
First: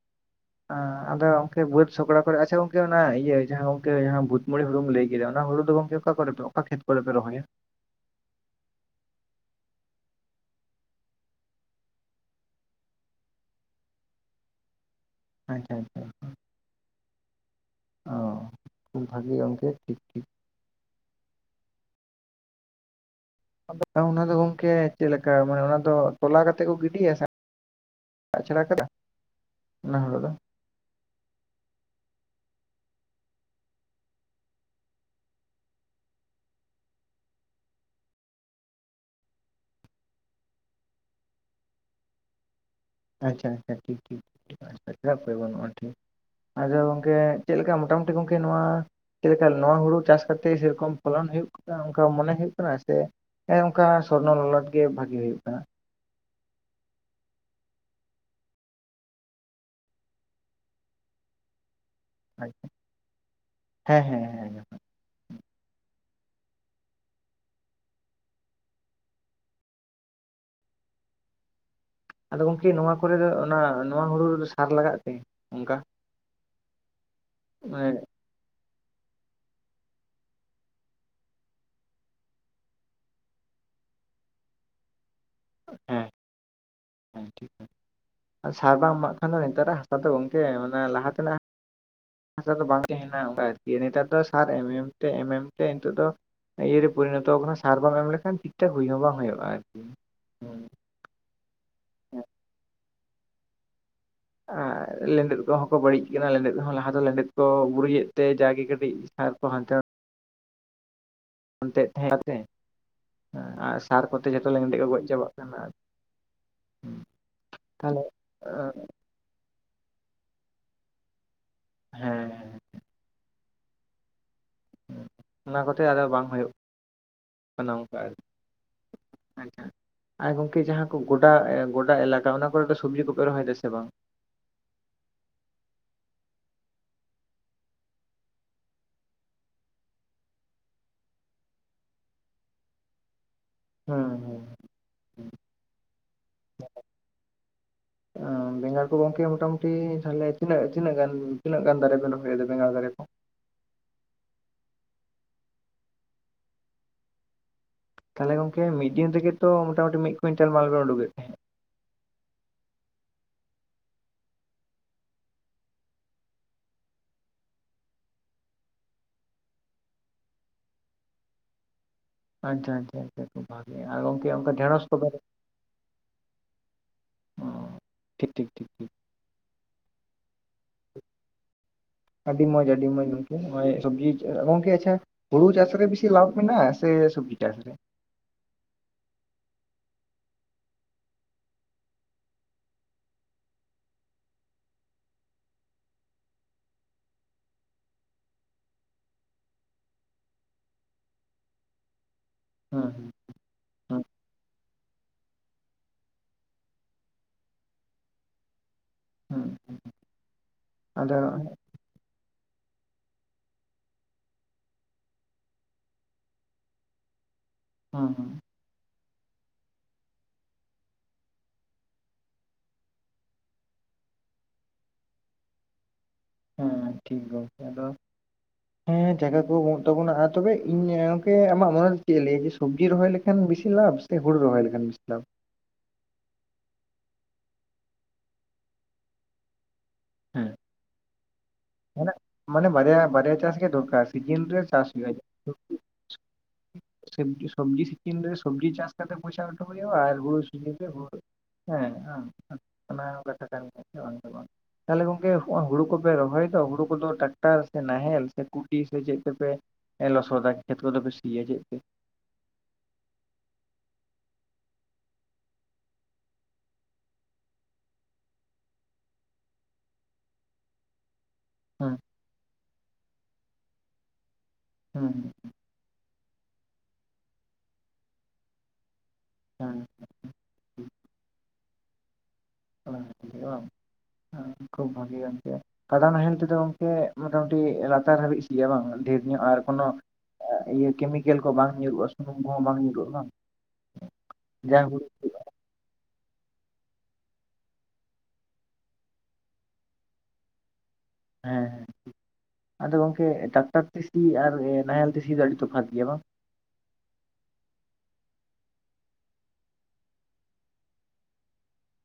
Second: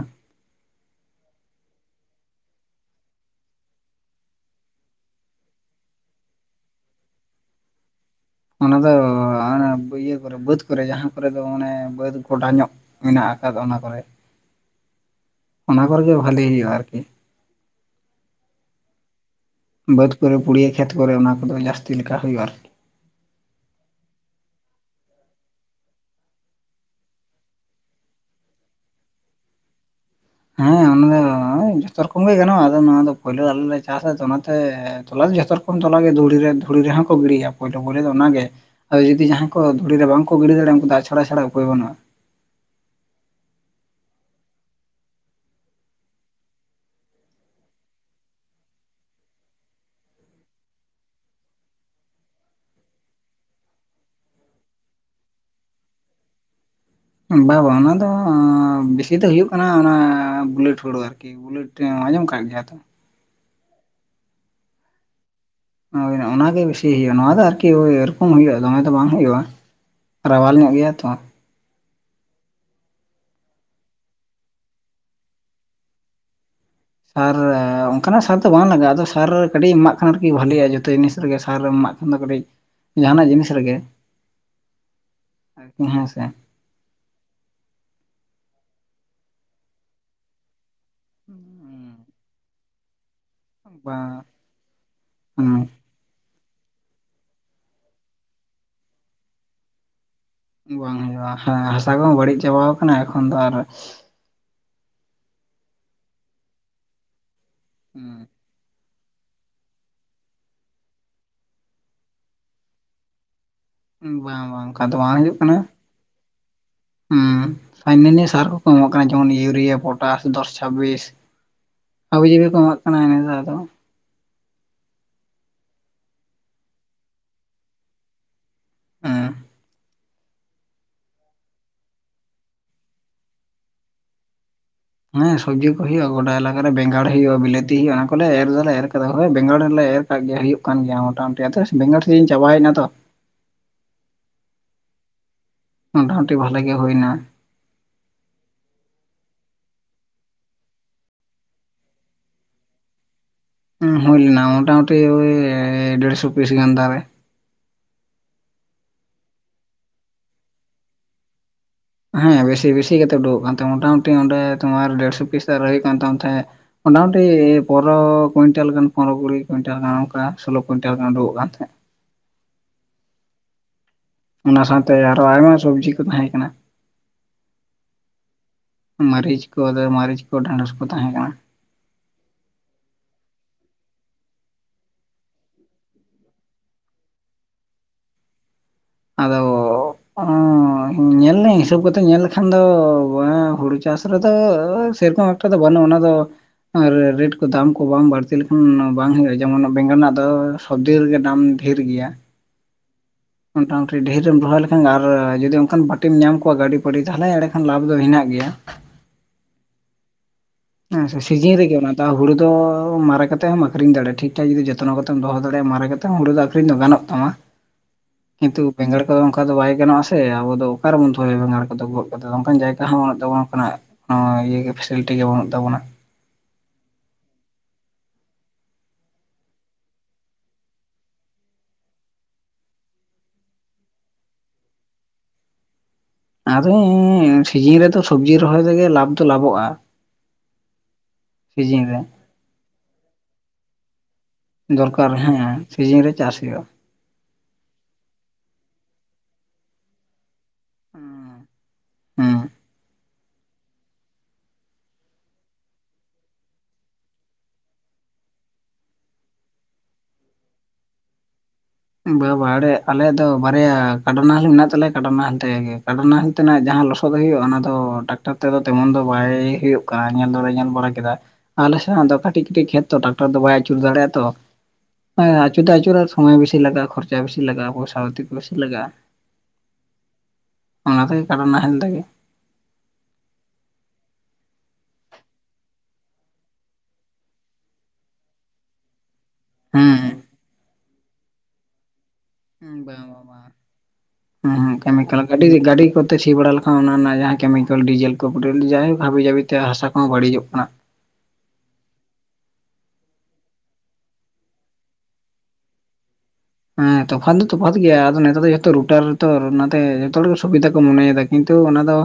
ᱟᱫᱚ ᱚᱢᱠᱮ ᱵᱟᱹᱫᱽ ᱥᱚᱠᱲᱟ ᱠᱚᱨᱮ ᱟᱪᱪᱷᱟ ᱜᱚᱢᱠᱮ ᱚᱱᱟ ᱤᱭᱟᱹ ᱡᱟᱦᱟᱸ ᱜᱚᱝᱠᱮ ᱡᱟᱦᱟᱸ ᱵᱷᱩᱛ ᱢᱩᱹᱲᱤ ᱦᱩᱲᱩᱢ ᱞᱟᱹᱭ ᱠᱮᱫᱟ ᱚᱱᱟ ᱦᱩᱲᱩ ᱫᱚ ᱜᱚᱝᱠᱮ᱾ ᱚᱠᱟ ᱠᱚᱨᱮ ᱯᱮ ᱚᱠᱟ ᱠᱷᱮᱛ ᱠᱚᱨᱮ ᱯᱮ ᱨᱚᱦᱚᱭᱟ᱾ ᱚᱱᱟ ᱫᱚ ᱟᱱᱟ ᱤᱭᱟᱹ ᱠᱚᱨᱮ ᱵᱟᱹᱫᱽ ᱠᱚᱨᱮ ᱡᱟᱦᱟᱸ ᱠᱚᱨᱮ ᱫᱚ ᱚᱱᱮ ᱵᱟᱹᱫᱽ ᱜᱚᱰᱟ ᱧᱚᱜ᱾ ᱢᱮᱱᱟᱜ ᱟᱠᱟᱫ ᱚᱱᱟ ᱠᱚᱨᱮ᱾ [unintelligible] ᱟᱪᱪᱷᱟ ᱚᱱᱟ ᱟᱪᱪᱷᱟ ᱠᱚᱨᱮ ᱜᱮ ᱵᱷᱟᱞᱤ ᱦᱩᱭᱩᱜᱼᱟ ᱟᱨᱠᱤ᱾ ᱚ ᱠᱷᱩᱵᱽ ᱵᱷᱟᱜᱤ᱾ ᱴᱷᱤᱠ ᱵᱟᱹᱫᱽ ᱴᱷᱤᱠ ᱠᱚᱨᱮ ᱯᱩᱲᱭᱟᱹ ᱠᱷᱮᱛ ᱠᱚᱨᱮ ᱚᱱᱟ ᱠᱚᱫᱚ ᱡᱟᱥᱛᱤ ᱞᱮᱠᱟ ᱦᱩᱭᱩᱜᱼᱟ ᱟᱨᱠᱤ᱾ ᱟᱫᱚ ᱚᱱᱟ ᱫᱚ ᱜᱚᱝᱠᱮ ᱪᱮᱫ ᱞᱮᱠᱟ ᱢᱟᱱᱮ ᱚᱱᱟ ᱫᱚ ᱛᱚᱞᱟ ᱠᱟᱛᱮ ᱠᱚ ᱜᱤᱰᱤᱭᱟ ᱥᱮ᱾ ᱟᱪᱪᱷᱟᱲᱟ ᱠᱟᱫᱟ ᱚᱱᱟ ᱦᱩᱲᱩ ᱫᱚ᱾ [unintelligible] ᱡᱚᱛᱚ ᱨᱚᱠᱚᱢ ᱜᱮ ᱜᱟᱱᱚᱜᱼᱟ ᱟᱫᱚ ᱱᱚᱣᱟ ᱫᱚ ᱯᱳᱭᱞᱟᱹ ᱟᱞᱮ ᱞᱮ ᱪᱟᱥᱟ ᱛᱚ ᱚᱱᱟᱛᱮ ᱛᱚᱞᱟ ᱡᱚᱛᱚ ᱨᱚᱠᱚᱢ᱾ ᱠᱚᱢ ᱛᱚᱞᱟ ᱜᱮ ᱫᱷᱩᱲᱤ ᱫᱷᱩᱲᱤ ᱨᱮᱦᱟᱸ ᱠᱚ ᱜᱤᱲᱤᱭᱟ ᱯᱳᱭᱞᱳ ᱯᱚᱨᱮ ᱫᱚ ᱚᱱᱟᱜᱮ᱾ ᱦᱳᱭ ᱡᱩᱫᱤ ᱡᱟᱦᱟᱸ ᱠᱚ ᱫᱷᱩᱲᱤ ᱨᱮ ᱵᱟᱝᱠᱚ ᱜᱤᱰᱤ ᱫᱟᱲᱮᱭᱟᱜᱼᱟ ᱩᱱᱠᱩ ᱫᱚ ᱟᱪᱷᱟᱲᱟ ᱪᱷᱟᱲᱟ ᱩᱯᱟᱹᱭ ᱵᱟᱹᱱᱩᱜᱼᱟ᱾ ᱟᱪᱪᱷᱟ ᱟᱪᱪᱷᱟ ᱴᱷᱤᱠ ᱴᱷᱤᱠ [unintelligible] ᱵᱟᱹᱱᱩᱜᱼᱟ ᱴᱷᱤᱠ ᱟᱡᱷᱟ ᱜᱚᱝᱠᱮ ᱪᱮ ᱞᱮᱠᱟ ᱢᱚᱴᱟ ᱢᱩᱴᱤ ᱜᱚᱝᱠᱮ ᱱᱚᱣᱟ᱾ ᱪᱮᱫ ᱞᱮᱠᱟ ᱱᱚᱣᱟ ᱦᱩᱲᱩ ᱪᱟᱥ ᱠᱟᱛᱮ ᱥᱮ ᱨᱚᱠᱚᱢ ᱯᱚᱞᱟᱱ ᱦᱩᱭᱩᱜ ᱠᱟᱱᱟ ᱚᱱᱠᱟ ᱢᱚᱱᱮ ᱦᱩᱭᱩᱜ ᱠᱟᱱᱟ ᱥᱮ᱾ ᱦᱮᱸ ᱚᱱᱠᱟ ᱥᱚᱨᱱᱚ ᱞᱚᱞᱚᱴ ᱜᱮ ᱵᱷᱟᱜᱤ ᱦᱩᱭᱩᱜ ᱠᱟᱱᱟ᱾ ᱵᱟᱝ ᱵᱟᱝ ᱚᱱᱟ ᱫᱚ ᱵᱮᱥᱤ ᱫᱚ ᱦᱩᱭᱩᱜ ᱠᱟᱱᱟ ᱚᱱᱟ ᱵᱩᱞᱮᱴ ᱦᱩᱲᱩ ᱟᱨᱠᱤ᱾ ᱵᱩᱞᱮᱴ ᱮᱢ ᱟᱸᱡᱚᱢ᱾ ᱠᱟᱜ ᱜᱮᱭᱟ ᱛᱚ ᱟᱪᱪᱷᱟ ᱦᱮᱸ ᱦᱮᱸ ᱦᱮᱸ᱾ ᱦᱳᱭ ᱚᱱᱟᱜᱮ ᱵᱤᱥᱤ ᱦᱩᱭᱩᱜᱼᱟ ᱱᱚᱣᱟ ᱫᱚ ᱟᱨᱠᱤ ᱳᱣᱳᱭ ᱨᱚᱠᱚᱢ ᱦᱩᱭᱩᱜᱼᱟ ᱫᱚᱢᱮ ᱫᱚ ᱵᱟᱝ ᱦᱩᱭᱩᱜᱼᱟ᱾ ᱨᱟᱣᱟᱞ ᱧᱚᱜ ᱜᱮᱭᱟ ᱛᱷᱚᱸ᱾ ᱟᱫᱚ ᱜᱚᱝᱠᱮ ᱱᱚᱣᱟ ᱠᱚᱨᱮ ᱫᱚ ᱚᱱᱟ ᱱᱚᱣᱟ ᱦᱩᱲᱩ ᱨᱮᱫᱚ ᱥᱟᱦᱟᱨ ᱞᱟᱜᱟᱜ ᱛᱮ᱾ ᱚᱱᱠᱟ ᱟᱨ ᱢᱟᱱᱮ ᱚᱱᱠᱟᱱᱟᱜ ᱥᱟᱨ᱾ ᱵᱟᱝ ᱞᱟᱜᱟᱜᱼᱟ ᱟᱫᱚ ᱥᱟᱨ ᱨᱮ ᱠᱟᱹᱴᱤᱡ ᱮᱢᱟᱜ ᱠᱷᱟᱱ ᱟᱨᱠᱤ ᱵᱷᱷᱟᱞᱜᱼᱟ ᱡᱚᱛᱚ ᱡᱤᱱᱤᱥ ᱨᱮᱜᱮ ᱥᱟᱨᱮ ᱮᱢᱟᱜ ᱠᱷᱟᱱ ᱫᱚ ᱠᱟᱹᱴᱤᱡ᱾ ᱡᱟᱦᱟᱱᱟᱜ ᱡᱤᱱᱤᱥ ᱨᱮᱜᱮ᱾ [unintelligible] ᱟᱨᱠᱤ ᱦᱮᱸ ᱥᱮ᱾ ᱦᱮᱸ ᱴᱷᱤᱠ ᱟᱨ ᱥᱟᱨ ᱵᱟᱢ ᱮᱢᱟᱜ ᱠᱷᱟᱱ ᱫᱚ ᱱᱮᱛᱟᱨᱟᱜ ᱦᱟᱥᱟ ᱫᱚ ᱜᱚᱝᱠᱮ ᱢᱟᱱᱮ ᱞᱟᱦᱟ ᱛᱮᱱᱟᱜ᱾ ᱦᱤᱥᱟ ᱫᱚ ᱵᱟᱝ ᱛᱟᱦᱮᱱᱟ ᱟᱨᱠᱤ ᱱᱮᱛᱟᱨ ᱫᱚ ᱵᱟᱝ ᱥᱟᱨ ᱮᱢ ᱮᱢ ᱛᱮ ᱮᱢ ᱦᱩᱸ ᱛᱮ ᱱᱤᱛᱚᱜ ᱫᱚ᱾ ᱤᱭᱟᱹᱨ ᱨᱮ ᱯᱚᱨᱤᱱᱚᱛᱚ ᱟᱠᱟᱱᱟ ᱥᱟᱨ ᱵᱟᱢ ᱮᱢ ᱞᱮᱠᱷᱟᱱ ᱴᱷᱤᱠ ᱴᱷᱟᱠ ᱦᱩᱭ ᱦᱚᱸ ᱵᱟᱝ ᱦᱩᱭᱩᱜᱼᱟ ᱟᱨᱠᱤ᱾ ᱵᱟᱝ ᱦᱩᱭᱩᱜᱼᱟ ᱦᱮᱸ ᱦᱟᱥᱟ ᱠᱚᱦᱚᱸ ᱵᱟᱹᱲᱤᱡ ᱪᱟᱵᱟ ᱟᱠᱟᱱᱟ ᱮᱠᱷᱚᱱ ᱫᱚ ᱟᱨ᱾ ᱟᱨ ᱞᱮᱸᱰᱮᱫ ᱠᱚᱦᱚᱸ ᱠᱚ ᱵᱟᱹᱲᱤᱡ ᱠᱟᱱᱟ ᱞᱮᱸᱰᱮᱫ ᱠᱚᱦᱚᱸ ᱞᱟᱦᱟ ᱫᱚ ᱞᱮᱸᱰᱮᱫ ᱠᱚ ᱵᱩᱨᱤᱡᱮᱫ ᱛᱮ ᱦᱩᱸ ᱡᱟᱜᱮ ᱠᱟᱹᱴᱤᱡ᱾ ᱟᱨ ᱠᱚ ᱦᱟᱱᱛᱮ ᱱᱟᱛᱮ᱾ ᱚᱱᱛᱮ ᱛᱟᱦᱮᱸ ᱠᱟᱛᱮᱸ ᱟᱨ ᱥᱟᱨ ᱠᱚᱛᱮ ᱵᱟᱝ ᱡᱚᱛᱚ ᱵᱟᱝ ᱞᱮᱰᱮᱫ ᱚᱱᱠᱟ ᱠᱚ ᱫᱚ ᱜᱚᱡ ᱪᱟᱵᱟᱜ ᱠᱟᱱᱟ᱾ ᱦᱚᱸ ᱛᱟᱦᱚᱞᱮ ᱦᱤᱱᱟᱹ ᱱᱤᱭᱟ. ᱥᱟᱨ ᱠᱚᱠᱚ ᱮᱢᱚᱜ ᱠᱟᱱᱟ᱾ ᱡᱮᱢᱚᱱ ᱤᱭᱩᱨᱤᱭᱟᱹ, ᱯᱚᱴᱟᱥ, ᱫᱚᱥ ᱪᱷᱟᱵᱵᱤᱥ [unintelligible] ᱠᱚ ᱦᱮᱸ ᱮᱢᱟᱜ ᱠᱟᱱᱟ ᱫᱚ ᱟᱫᱚᱼᱼ ᱚᱱᱟ ᱠᱚᱛᱮ ᱟᱫᱚ ᱵᱟᱝ ᱦᱩᱭᱩᱜ ᱠᱟᱱᱟ ᱚᱱᱠᱟ ᱟᱨᱠᱤ᱾ ᱦᱮᱸ ᱟᱪᱪᱷᱟ᱾ ᱟᱨ ᱜᱚᱝᱠᱮ ᱡᱟᱦᱟᱸ ᱠᱚ ᱜᱚᱰᱟ ᱜᱚᱰᱟ ᱮᱞᱟᱠᱟ ᱚᱱᱟ ᱠᱚᱨᱮ ᱫᱚ ᱥᱚᱵᱡᱤ ᱠᱚᱯᱮ ᱨᱚᱦᱚᱭ ᱫᱟ ᱥᱮ ᱵᱟᱝ? ᱦᱮᱸ ᱥᱚᱵᱡᱤ ᱠᱚ ᱦᱩᱭᱩᱜ-ᱟ᱾ ᱜᱚᱰᱟ ᱮᱞᱟᱠᱟ ᱵᱮᱜᱟᱲ ᱦᱩᱭᱩᱜᱼᱟ, ᱵᱤᱞᱟᱹᱛᱤ ᱦᱩᱭᱩᱜᱼᱟ ᱚᱱᱟ ᱠᱚᱞᱮ ᱮᱨ ᱫᱚᱞᱮ ᱮᱨ ᱟᱠᱟᱫᱟ ᱱᱚᱸᱜ-ᱚᱭ ᱵᱮᱜᱟᱲ ᱞᱮ ᱮᱨᱼᱼᱼ ᱠᱟᱜ ᱜᱮᱭᱟ ᱦᱩᱭᱩᱜ ᱠᱟᱱ ᱜᱮᱭᱟ ᱢᱚᱴᱟᱢᱩᱴᱤ ᱟᱫᱚ ᱵᱮᱜᱟᱲ ᱥᱤᱡᱤᱱ ᱪᱟᱵᱟᱭᱮᱱᱟ ᱛᱚ᱾ ᱦᱩᱸ ᱦᱩᱸ ᱦᱩᱸ᱾ ᱢᱳᱚᱴᱟᱢᱩᱴᱤ ᱵᱷᱟᱞᱮ ᱜᱮ ᱦᱩᱭᱱᱟ᱾ [unintelligible] ᱵᱮᱸᱜᱟᱲ ᱠᱚ ᱜᱚᱝᱠᱮ ᱢᱚᱴᱟᱢᱩᱴᱤᱟ ᱛᱟᱦᱚᱞᱮ ᱛᱤᱱᱟᱹᱜ ᱛᱤᱱᱟᱹᱜ ᱜᱟᱱ ᱛᱤᱱᱟᱹᱜ ᱜᱟᱱ ᱫᱟᱨᱮᱹ ᱵᱮᱱ ᱨᱚᱦᱚᱭᱮᱫᱟ ᱵᱮᱸᱜᱟᱲ ᱫᱟᱨᱮᱹ ᱠᱚ? ᱩᱸ ᱦᱩᱭᱞᱮᱱᱟ ᱢᱳᱚᱴᱟᱢᱩᱴᱤ ᱳᱭ ᱰᱮᱲᱥᱚ ᱯᱤᱥ ᱜᱟᱱ ᱫᱟᱨᱮᱹ᱾ ᱛᱟᱦᱚᱞᱮ ᱜᱚᱝᱠᱮ ᱢᱤᱫ ᱫᱤᱱ ᱛᱮᱜᱮ ᱛᱚ ᱢᱚᱴᱟᱢᱩᱴᱤ ᱢᱤᱫ ᱠᱩᱭᱤᱱᱴᱟᱞ ᱢᱟᱞ ᱵᱮᱱ ᱩᱰᱩᱠ ᱮᱫ ᱛᱟᱸᱦᱮᱫ᱾ ᱦᱮᱸ ᱵᱮᱥᱤ ᱵᱮᱥᱤ ᱠᱟᱛᱮᱫ ᱩᱰᱩᱠᱚᱜ ᱠᱟᱱ ᱛᱟᱦᱮ ᱢᱳᱚᱴᱟᱢᱩᱴᱤ ᱚᱸᱰᱮ ᱛᱳᱢᱟᱨ ᱰᱮᱲᱥᱚ ᱯᱤᱥ ᱨᱮ ᱦᱩᱭᱩᱜᱠᱟᱱ ᱛᱟᱢ ᱛᱟᱦᱮᱸᱡᱼᱼ [unintelligible] ᱢᱚᱴᱟᱢᱩᱴᱤ ᱯᱚᱱᱨᱚ ᱠᱩᱭᱤᱱᱴᱟᱞ ᱜᱟᱱ ᱯᱚᱱᱨᱚ ᱠᱩᱲᱤ ᱠᱩᱭᱱᱴᱟᱞ ᱜᱟᱱ ᱚᱱᱠᱟ ᱥᱳᱞᱳ ᱠᱩᱭᱱᱴᱟᱞ ᱜᱟᱱ ᱩᱰᱩᱵᱴᱜᱚᱜ ᱠᱟᱱ ᱛᱟᱦᱮᱸᱫ᱾ ᱟᱪᱪᱷᱟ ᱟᱪᱪᱷᱟ ᱠᱷᱩᱵ ᱵᱷᱟᱜᱮ ᱟᱨᱼᱼ ᱚᱱᱟ ᱥᱟᱶᱛᱮ ᱟᱨᱚ ᱟᱭᱢᱟ ᱥᱚᱵᱡᱤ ᱠᱚ ᱛᱟᱦᱮᱸᱠᱟᱱᱟ᱾ ᱚ ᱴᱷᱤᱠ ᱴᱷᱤᱠ ᱴᱷᱤᱠ ᱴᱷᱤᱠ ᱢᱟᱨᱟᱹᱨᱤᱪ ᱠᱚ ᱟᱫᱚ ᱢᱟᱨᱟᱹᱨᱤᱪ ᱠᱚ ᱰᱷᱸᱲᱚᱥ ᱠᱚ ᱛᱟᱦᱮᱸ ᱠᱟᱱᱟ᱾ ᱟᱹᱰᱤ ᱢᱚᱸᱡᱽ ᱟᱹᱰᱤ ᱢᱚᱸᱡᱽ ᱜᱚᱝᱠᱮ ᱱᱚᱸᱜ-ᱚᱭ ᱥᱚᱵᱡᱤ ᱜᱚᱝᱠᱮ ᱟᱪᱪᱷᱟᱼᱼ ᱦᱩᱲᱩ ᱪᱟᱥ ᱨᱮ ᱵᱮᱥᱤ ᱞᱟᱵᱷ ᱢᱮᱱᱟᱜᱼᱟ ᱥᱮ ᱥᱚᱵᱡᱤ ᱪᱟᱥ ᱨᱮ? ᱟᱫᱚᱻ ᱚᱸ ᱧᱮᱞᱤᱧ᱾ ᱦᱤᱥᱟᱹᱵ ᱠᱟᱛᱮ ᱧᱮᱞ ᱞᱮᱠᱷᱟᱱ ᱫᱚ ᱦᱩᱲᱩ ᱪᱟᱥ ᱨᱮᱫᱚ ᱥᱮᱨᱚᱠᱚᱢ ᱮᱠᱴᱟ ᱫᱚ ᱵᱟᱹᱱᱩᱜᱼᱟ᱾ ᱚᱱᱟ ᱫᱚᱼᱼ ᱟᱨ ᱨᱮᱴ ᱠᱚ ᱫᱟᱢ ᱠᱚ ᱵᱟᱝ ᱵᱟᱹᱲᱛᱤ ᱞᱮᱠᱷᱟᱱ ᱵᱟᱝ ᱦᱳᱭᱜᱼᱟ ᱡᱮᱢᱚᱱ ᱵᱮᱸᱜᱟᱲ ᱨᱮᱱᱟᱜ ᱫᱚᱼᱼᱼ ᱫᱚᱵᱫᱤᱱ ᱨᱮᱜᱮ ᱫᱟᱢ ᱰᱷᱮᱨ ᱜᱮᱭᱟ᱾ ᱦᱩᱸ ᱦᱩᱸ᱾ ᱢᱚᱴᱟᱢᱩᱴᱤ ᱰᱷᱮᱨᱮᱢ ᱨᱚᱦᱚᱭ ᱞᱮᱠᱷᱟᱱ ᱟᱨ ᱡᱩᱫᱤ ᱚᱱᱠᱟᱱ ᱯᱟᱢᱤᱢ ᱧᱟᱢ ᱠᱚᱣᱟ ᱜᱟᱹᱰᱤ ᱯᱟᱰᱤ ᱛᱟᱦᱚᱞᱮ ᱮᱲᱮ ᱠᱷᱟᱱ ᱞᱟᱵᱷ ᱫᱚ ᱦᱮᱸᱱᱟᱜ ᱜᱮᱭᱟ᱾ ᱦᱩᱸ ᱦᱩᱸ᱾ ᱟᱫᱚ ᱟᱪᱪᱷᱟᱟ ᱥᱤᱡᱤᱱ ᱨᱮᱜᱮ ᱚᱱᱟ᱾ ᱦᱩᱲᱩ ᱫᱚ ᱢᱟᱨᱮ ᱠᱟᱛᱮ ᱦᱚᱢ ᱟᱠᱷᱨᱤᱧ ᱫᱟᱲᱮᱭᱟᱜᱼᱟ ᱴᱷᱤᱠ ᱴᱷᱟᱠ ᱡᱩᱫᱤ ᱡᱚᱛᱱᱚ ᱠᱟᱛᱮᱢ ᱫᱚᱦᱚ ᱫᱟᱲᱮᱭᱟᱜᱼᱟ ᱢᱟᱨᱮ ᱠᱟᱛᱮ ᱦᱚᱸ ᱦᱩᱲᱩ ᱫᱚ ᱟᱠᱷᱨᱤᱧ ᱫᱚ ᱜᱟᱱᱚᱜ ᱛᱟᱢᱟ᱾ ᱦᱩᱸ ᱦᱩᱸ᱾ ᱠᱤᱱᱛᱩ ᱵᱮᱸᱜᱟᱲ ᱠᱚᱫᱚ ᱚᱱᱠᱟ ᱫᱚ ᱵᱟᱭ ᱜᱟᱱᱚᱜᱼᱟ ᱥᱮ ᱟᱵᱚ ᱫᱚ ᱚᱠᱟᱨᱮᱵᱚᱱ ᱫᱚᱦᱚᱭᱟ ᱵᱮᱸᱜᱟᱲ ᱠᱚᱫᱚ ᱜᱚᱫ ᱠᱟᱛᱮᱫ ᱫᱚ ᱚᱱᱠᱟᱱ ᱡᱟᱭᱜᱟ ᱦᱚᱸ ᱩᱱᱟᱹᱜ ᱛᱟᱵᱚᱱ ᱚᱱᱠᱟᱱᱟᱜ᱾ ᱦᱚᱸ ᱤᱭᱟᱹ ᱜᱮ ᱯᱷᱮᱥᱮᱞᱤᱴᱤ ᱜᱮ ᱵᱟᱹᱱᱩᱜ ᱛᱟᱵᱚᱱᱟ᱾ ᱦᱮᱸ ᱴᱷᱤᱠ ᱜᱚᱝᱠᱮ ᱟᱫᱚᱼᱼ ᱦᱮᱸ ᱡᱟᱭᱜᱟ ᱠᱚ ᱵᱟᱹᱱᱩᱜ ᱛᱟᱵᱚᱱᱟ ᱟᱨ ᱛᱚᱵᱮ ᱤᱧ ᱜᱚᱝᱮ ᱟᱢᱟᱜ ᱢᱚᱱᱮᱨᱮ ᱪᱮᱫ ᱞᱟᱹᱭᱟᱼᱼ ᱥᱚᱵᱽᱡᱤ ᱨᱚᱦᱚᱭ ᱞᱮᱠᱷᱟᱱ ᱵᱤᱥᱤ ᱞᱟᱵᱷᱵ ᱥᱮ ᱦᱩᱲᱩ ᱨᱚᱦᱚᱭ ᱞᱮᱠᱷᱟᱱ ᱵᱤᱥᱤ ᱞᱟᱵᱷ? ᱟᱫᱚ ᱥᱤᱡᱤᱱ ᱨᱮᱫᱚ ᱥᱚᱵᱡᱤ ᱨᱚᱦᱚᱭ ᱨᱮᱜᱮ ᱞᱟᱵᱷ ᱫᱚ ᱞᱟᱵᱷᱚᱜᱼᱟ᱾ ᱦᱩᱸ᱾ ᱥᱤᱡᱤᱱ ᱨᱮ᱾ ᱢᱟᱱᱮ ᱵᱨᱭᱟ ᱵᱨᱭᱟ ᱪᱟᱥ ᱜᱮ ᱫᱨᱠᱟᱨ᱾ ᱫᱚᱨᱠᱟᱨ ᱦᱮᱸ, ᱥᱤᱡᱤᱱ ᱨᱮ ᱪᱟᱥ ᱦᱩᱭᱩᱜᱼᱟ᱾ ᱥᱮᱵᱡᱤ ᱥᱚᱵᱡᱤ ᱥᱤᱡᱤᱱ ᱨᱮ ᱥᱚᱵᱡᱤ ᱪᱟᱥ ᱠᱟᱛᱮ ᱯᱚᱭᱥᱟᱴᱚ ᱢᱤᱫᱴᱟᱝ ᱦᱩᱭᱩᱜ-ᱟ ᱟᱨᱦᱩᱼᱼᱼ ᱧᱤᱫᱟᱹ ᱵᱷᱳᱨ ᱦᱮᱸ ᱟᱸ ᱦᱮᱸ ᱚᱱᱟ ᱦᱚᱸ ᱠᱟᱛᱷᱟᱼᱼ ᱠᱟᱱ ᱜᱮ ᱥᱮ ᱵᱟᱝ ᱫᱚ ᱠᱟᱝ ᱛᱟᱦᱞᱮ ᱦᱚᱸᱜᱼᱚᱭ ᱦᱩᱲᱩ ᱠᱚᱯᱮ ᱨᱚᱦᱚᱭᱼᱼ ᱫᱚ ᱦᱩᱲᱩ ᱠᱚᱫᱚ ᱴᱟᱠᱴᱟᱨ ᱥᱮ, ᱱᱟᱦᱮᱞ ᱥᱮ, ᱠᱩᱴᱤ ᱥᱮ ᱪᱮᱫ ᱛᱮᱯᱮᱼᱼᱼ ᱮ ᱞᱚᱥᱚᱫᱟ ᱠᱷᱮᱛ ᱠᱚᱫᱚᱯᱮ ᱥᱤᱭᱟ ᱪᱮᱫ ᱛᱮ? ᱵᱟᱵᱟᱲᱮ ᱟᱞᱮᱭᱟᱜ ᱫᱚ ᱵᱟᱨᱭᱟ ᱠᱟᱰᱟ ᱱᱟᱦᱮᱞ ᱢᱮᱱᱟᱜ ᱛᱟᱞᱮᱭᱟ ᱠᱟᱰᱟ ᱱᱟᱦᱮᱞ ᱛᱮᱜᱮ ᱠᱟᱰᱟᱱᱟᱦᱮᱞᱼᱼᱼ ᱛᱮᱱᱟᱜ ᱡᱟᱦᱟᱸ ᱞᱚᱥᱚᱫ ᱦᱩᱭᱩᱜᱼᱟ ᱚᱱᱟ ᱫᱚ ᱴᱟᱠᱴᱟᱨ ᱛᱮᱫᱚ ᱛᱮᱢᱚᱱ ᱫᱚ ᱵᱟᱭ ᱦᱳᱜ ᱠᱟᱱᱟ ᱧᱮᱞ ᱫᱚᱞᱮ ᱧᱮᱞ ᱵᱟᱲᱟ ᱠᱮᱫᱟ᱾ ᱟᱞᱮ ᱦᱮᱸ [unintelligible] ᱟᱫᱚ ᱠᱟᱹᱴᱤᱡ ᱠᱟᱹᱴᱤᱡ ᱠᱷᱮᱛ ᱛᱚ ᱴᱟᱠᱴᱟᱨ ᱫᱚ ᱵᱟᱭ ᱟᱹᱪᱩᱨ ᱫᱟᱲᱮᱜᱼᱟ ᱛᱚ ᱦᱮᱸ ᱮᱸ ᱟᱪᱩᱨ ᱫᱚ ᱟᱹᱪᱩᱨᱚᱜᱟ ᱥᱚᱢᱚᱭ ᱵᱥᱼᱼ ᱥᱤ ᱞᱟᱜᱟ ᱠᱷᱚᱨᱪᱟ ᱵᱮᱥᱤ ᱞᱟᱜᱟ ᱯᱚᱭᱥᱟ [unintelligible] ᱯᱚᱭᱥᱟ ᱞᱟᱜᱼᱟ᱾ [inaudible] ᱚᱱᱟ ᱛᱮᱜᱮ ᱠᱟᱰᱟ ᱱᱟᱦᱮᱞ ᱛᱮᱜᱮ᱾ [inaudible] ᱠᱷᱩᱵ ᱵᱷᱟᱹᱜᱮ ᱠᱟᱱ ᱛᱟᱭᱟ᱾ ᱠᱟᱫᱟ ᱱᱟᱦᱮᱞ ᱛᱮᱫᱚ ᱜᱚᱝᱠᱮ ᱢᱚᱴᱟᱢᱩᱴᱤ ᱞᱟᱛᱟᱨ ᱦᱟᱹᱵᱤᱡ ᱥᱤ-ᱟ ᱵᱟᱝ ᱰᱷᱮᱨ ᱤᱧᱟᱜ ᱟᱨ ᱠᱳᱱᱳ ᱦᱮᱸ ᱤᱭᱟᱹ ᱠᱮᱢᱤᱠᱮᱞ ᱠᱚ ᱵᱟᱝ ᱧᱩᱨᱩᱜᱼᱟ ᱩᱵ ᱠᱚᱦᱚᱸ ᱵᱟᱝ ᱧᱩᱨᱩᱜᱼᱟ ᱵᱟᱝ ᱡᱟ [unintelligible] ᱟᱹᱰᱤ ᱜᱤ ᱜᱟᱹᱰᱤ ᱠᱚᱛᱮ ᱥᱤ ᱵᱟᱲᱟ ᱞᱮᱠᱷᱟᱱ ᱚᱱᱟ ᱨᱮᱱᱟᱜ ᱡᱟᱦᱟᱸ ᱠᱮᱢᱤᱠᱮᱞ ᱰᱤᱡᱮᱞ ᱠᱚ ᱯᱮᱴᱳᱞ ᱡᱟᱭᱳᱠ ᱦᱟᱵᱤ ᱡᱟᱹᱵᱤᱛᱮ ᱦᱟᱥᱟ ᱠᱚᱦᱚᱸ ᱵᱟᱹᱲᱤᱡᱚᱜ ᱠᱟᱱᱟ᱾ ᱦᱮᱸ ᱦᱮᱸ ᱟᱫᱚ ᱜᱚᱝᱠᱮ ᱴᱟᱠᱴᱟᱨ ᱛᱮ ᱥᱤ ᱟᱨ ᱱᱟᱦᱮᱞ ᱛᱮ ᱥᱤ ᱫᱚ ᱟᱹᱰᱤ ᱛᱚᱯᱷᱟᱛ ᱜᱮᱭᱟ ᱵᱟᱝ? ᱦᱮᱸ ᱛᱚᱯᱷᱟᱛ ᱫᱚ ᱛᱚᱯᱷᱟᱛ ᱜᱮᱭᱟ ᱟᱫᱚ ᱱᱮᱛᱟᱨ ᱫᱚ ᱡᱚᱛᱚ ᱨᱩᱴᱟᱨ ᱨᱮᱛᱚ ᱚᱱᱟᱛᱮ ᱡᱚᱛᱚ ᱦᱚᱲ ᱜᱮ ᱥᱩᱵᱤᱫᱷᱟ ᱠᱚ ᱢᱚᱱᱮᱭ ᱫᱟ᱾ ᱠᱤᱱᱛᱩ ᱚᱱᱟ ᱫᱚ,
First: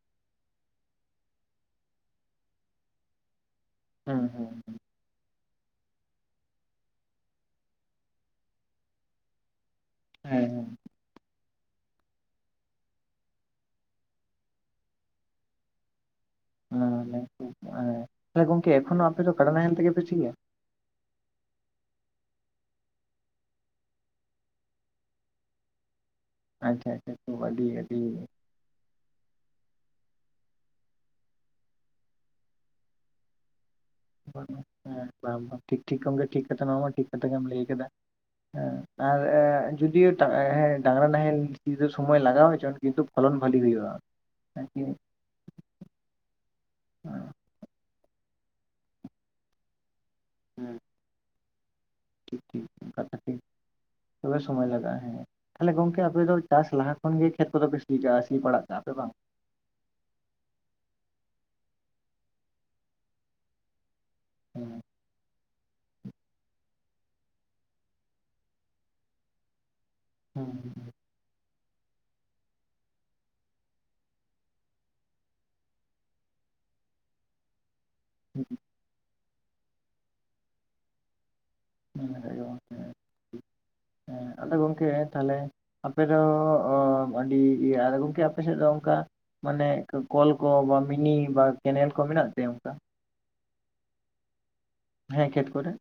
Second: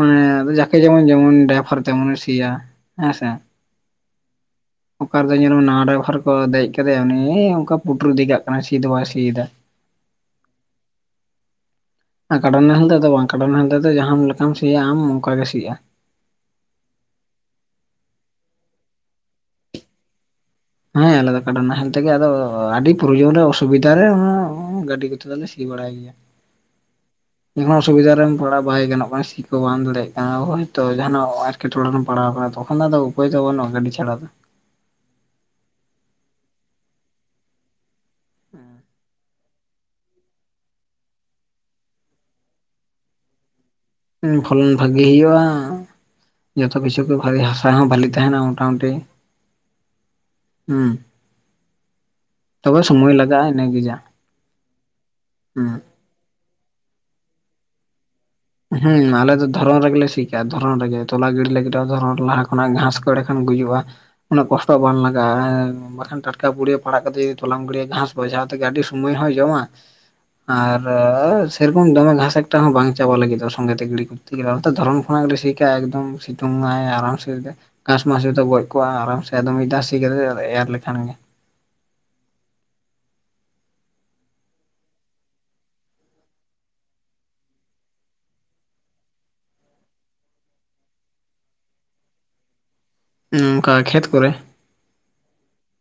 ᱚᱱᱮ ᱟᱫᱚ ᱢᱟᱠᱮ ᱡᱮᱢᱚᱱ ᱡᱮᱢᱚᱱ ᱰᱟᱭᱵᱷᱟᱨ ᱛᱮᱢᱚᱱᱮ ᱥᱤᱭᱟ ᱦᱮᱸ ᱥᱮ᱾ ᱦᱩᱸ ᱦᱩᱸ [inaudible] ᱚᱠᱟ ᱨᱮᱫᱚ ᱧᱮᱞᱢᱮ ᱱᱟᱣᱟ ᱰᱟᱭᱵᱷᱟᱨ ᱠᱚ ᱫᱮᱡ ᱠᱟᱫᱮᱭᱟ ᱩᱱᱤ ᱚᱝᱠᱟ ᱯᱩᱴᱩᱨ ᱤᱫᱤ ᱠᱟᱜ ᱠᱟᱱᱟ ᱥᱤ ᱫᱚ ᱵᱟᱭ ᱥᱤᱭ ᱫᱟ᱾ ᱦᱮᱸ ᱦᱮᱸ, ᱟ ᱠᱟᱰᱟ ᱱᱟᱦᱮᱞ ᱫᱚ ᱵᱟᱝ ᱠᱟᱰᱟ ᱱᱟᱦᱮᱞ ᱛᱮᱫᱚ ᱡᱟᱦᱟᱸ ᱞᱮᱠᱟᱢ ᱥᱤᱭᱟ ᱟᱢ ᱚᱝᱠᱟ ᱜᱮ ᱥᱤᱜᱼᱟ᱾ [inaudible] ᱛᱟᱦᱞᱮ ᱜᱚᱝᱠᱮ ᱮᱠᱷᱚᱱᱳ ᱟᱯᱮ ᱫᱚ ᱠᱟᱰᱟ ᱱᱟᱦᱮᱞ ᱛᱮᱜᱮ ᱯᱮ ᱥᱤᱭᱟ? ᱦᱮᱸ ᱟᱞᱮᱫᱟ ᱠᱟᱰᱟ ᱵᱟᱦᱮᱞ ᱛᱮᱜᱮ ᱟᱫᱚ ᱟᱹᱰᱤ ᱯᱨᱚᱭᱳᱡᱚᱱ ᱨᱮ ᱚᱥᱩᱵᱤᱫᱟ ᱨᱮ [inaudible] ᱜᱟᱹᱰᱤ ᱠᱚᱛᱮ ᱫᱚᱞᱮ ᱥᱤ ᱵᱟᱲᱟᱭᱟ᱾ ᱮᱭᱟ, ᱟᱪᱪᱷᱟ [inaudible] ᱟᱹᱰᱤ ᱟᱹᱰᱤ᱾ ᱛᱷᱚᱲᱟ ᱵᱟᱭ ᱜᱟᱱᱚᱜ ᱠᱟᱱᱟ ᱥᱤ ᱠᱚ ᱵᱟᱢ ᱫᱟᱲᱮᱭᱟᱜ ᱠᱟᱱᱟ ᱦᱭᱛᱚ ᱡᱟᱦᱟᱱᱟᱜ ᱟᱨᱠᱮᱴᱚᱟᱨᱮᱢ ᱯᱟᱲᱟᱣ ᱟᱠᱟᱱᱟ ᱛᱚᱠᱷᱚᱱ ᱫᱚ ᱟᱫᱚ ᱩᱯᱟ. ᱭ ᱛᱚ ᱱᱟᱱᱩᱜ-ᱟ ᱜᱟᱹᱰᱤ ᱪᱷᱟᱲᱟ᱾ ᱫᱚ [inaudible] ᱵᱟᱝ ᱵᱟ ᱴᱷᱤᱠ ᱴᱷᱤᱠ ᱴᱷᱤᱠᱚᱢ ᱜᱮ ᱴᱷᱤᱠ [unintelligible] ᱴᱷᱤᱠ ᱠᱟᱛᱷᱟ ᱜᱮᱢ ᱞᱟᱹᱭ ᱠᱟᱫᱟ᱾ ᱮᱸ ᱟᱨ ᱡᱚᱫᱤᱸᱭᱳ ᱴᱟ ᱦᱮᱸ ᱰᱟᱝᱨᱟ ᱱᱟᱦᱮᱞ ᱥᱤᱫᱚ ᱥᱚᱢᱚᱭ ᱞᱟᱜᱟᱣ ᱦᱚᱪᱚᱱ ᱠᱤᱱᱛᱩ, ᱯᱷᱚᱞᱚᱱ ᱵᱷᱟᱞᱤ ᱦᱩᱭᱩᱜᱼᱟ᱾ ᱩᱸ ᱯᱷᱚᱞᱚᱱ ᱟᱨᱠᱤ᱾ ᱦᱮᱸ ᱵᱷᱟᱹᱜᱤ ᱦᱩᱭᱩᱜᱼᱟ᱾ ᱡᱚᱛᱚ ᱠᱤᱪᱷᱩ ᱜᱮ ᱵᱷᱟᱞᱮ ᱦᱟᱥᱟ ᱦᱚᱸ ᱵᱷᱟᱞᱤ ᱛᱟᱦᱮᱱᱟ ᱢᱚᱴᱟᱢᱩᱴᱤ᱾ ᱦᱩᱸ ᱛᱚᱵᱮ [inaudible] ᱥᱚᱢᱚᱭ ᱞᱟᱜᱟᱜᱼᱟ ᱤᱱᱟᱹᱜᱮ ᱡᱟ ᱛᱟᱦᱞᱮ ᱥᱚᱢᱚᱭ ᱞᱟᱜᱟᱜ-ᱟ ᱦᱮᱸ ᱦᱩᱸ ᱛᱟᱦᱞᱮ ᱜᱚᱝᱠᱮ ᱟᱯᱮ ᱫᱚ ᱪᱟᱥ ᱞᱟᱦᱟ ᱠᱷᱚᱱ ᱜᱮ ᱠᱷᱮᱛ ᱠᱚᱫᱚ ᱞᱮ ᱥᱤ ᱠᱟᱜᱼᱟ ᱥᱤ ᱯᱟᱲᱟᱜ, ᱠᱟᱜᱼᱟ ᱯᱮ ᱦᱩᱸ ᱵᱟᱝ? ᱟᱞᱮ ᱫᱚ ᱫᱷᱚᱨᱚᱱ ᱨᱮᱜᱮᱞᱮ ᱥᱤᱼᱼ ᱠᱟᱜᱼᱟ ᱫᱷᱚᱨᱚᱱ ᱨᱮᱜᱮ ᱛᱚᱞᱟ ᱜᱤᱰᱤ ᱞᱟᱹᱜᱤᱫ ᱦᱚᱸ ᱫᱷᱚᱨᱚᱱ ᱨᱮ ᱞᱟᱦᱟ ᱠᱷᱚᱱᱟᱜ ᱜᱷᱟᱸᱥ ᱠᱚ ᱮᱲᱮᱠᱷᱟᱱ ᱜᱩᱡᱩᱜᱼᱟ᱾ ᱩᱱᱟ. ᱜ ᱠᱚᱥᱴᱚ ᱦᱮᱸ ᱵᱟᱝ ᱞᱟᱜ ᱮ ᱵᱟᱠᱷᱟᱱᱼᱼ ᱴᱟᱴᱠᱟ ᱯᱩᱲᱤᱭᱟᱹ ᱯᱟᱲᱟᱜ ᱠᱟᱛᱮ ᱡᱩᱫᱤ ᱛᱚᱞᱟᱢ ᱜᱮᱲᱤᱭᱟᱹ ᱜᱷᱟᱸᱥ ᱠᱚᱨᱮ ᱡᱟᱦᱟ ᱛᱮᱜᱮ ᱟᱹᱰᱤ ᱥᱩᱢᱟᱹᱭ ᱦᱚᱸᱭ ᱡᱚᱢᱟ ᱟᱨ, ᱦᱩᱸ ᱟᱹ ᱥᱮ ᱨᱚᱠᱚᱢ ᱫᱚᱢᱮ ᱜᱷᱟᱥ ᱮᱠᱴ ᱦᱚᱸ ᱵᱟᱝ ᱪᱟ ᱪᱟᱵᱟ ᱞᱟᱜᱤᱫᱚᱜᱼᱟ ᱥᱚᱸᱜᱮ ᱛᱮ ᱜᱤᱲᱤ ᱠᱚᱛᱮ ᱜᱮᱞᱮ ᱚᱨᱛᱷᱟᱛ ᱫᱷᱚᱨᱚᱱ ᱠᱷᱚᱱᱟᱜᱮᱞᱮ ᱥᱤᱠᱟᱜᱼᱟ ᱮᱫᱚᱢ ᱥᱤᱛᱩᱝᱢᱟᱭ ᱟᱨᱟᱢ ᱥᱮ ᱜᱷᱟᱥ ᱢᱟᱥ ᱡᱚᱛᱚ ᱦᱮᱸ ᱜᱚᱡ ᱠᱚᱜᱼᱟ ᱟᱨᱟᱢ ᱥᱮ ᱢᱤᱫ ᱫᱷᱟ ᱥᱤ ᱠᱟᱛᱮ ᱮᱨ ᱞᱮᱠᱷᱟᱱ ᱜᱮ᱾ [inaudible] ᱟᱫᱚ ᱜᱚᱝᱠᱮ ᱟᱨ ᱛᱟᱦᱟᱞᱮ, ᱟᱯᱮᱚ ᱚᱢ ᱟᱹᱰᱤ ᱤᱭᱟᱹ ᱟᱨ ᱜᱚᱝᱠᱮ ᱟᱯᱮ ᱥᱮᱜ ᱫᱚ ᱚᱝᱠᱟ, ᱢᱟᱱᱮ ᱠᱚᱞ ᱠᱚ ᱵᱟ ᱢᱤᱱᱤ ᱵᱟ ᱠᱮᱱᱮᱞ ᱠᱚ ᱢᱮᱱᱟᱜ [unintelligible] ᱚᱝᱠᱟ? ᱩᱸ ᱱᱚᱝᱠᱟ ᱠᱷᱮᱛ ᱠᱚᱨᱮ? ᱦᱮᱸ ᱠᱷᱮᱛ ᱠᱚᱨᱮᱜ?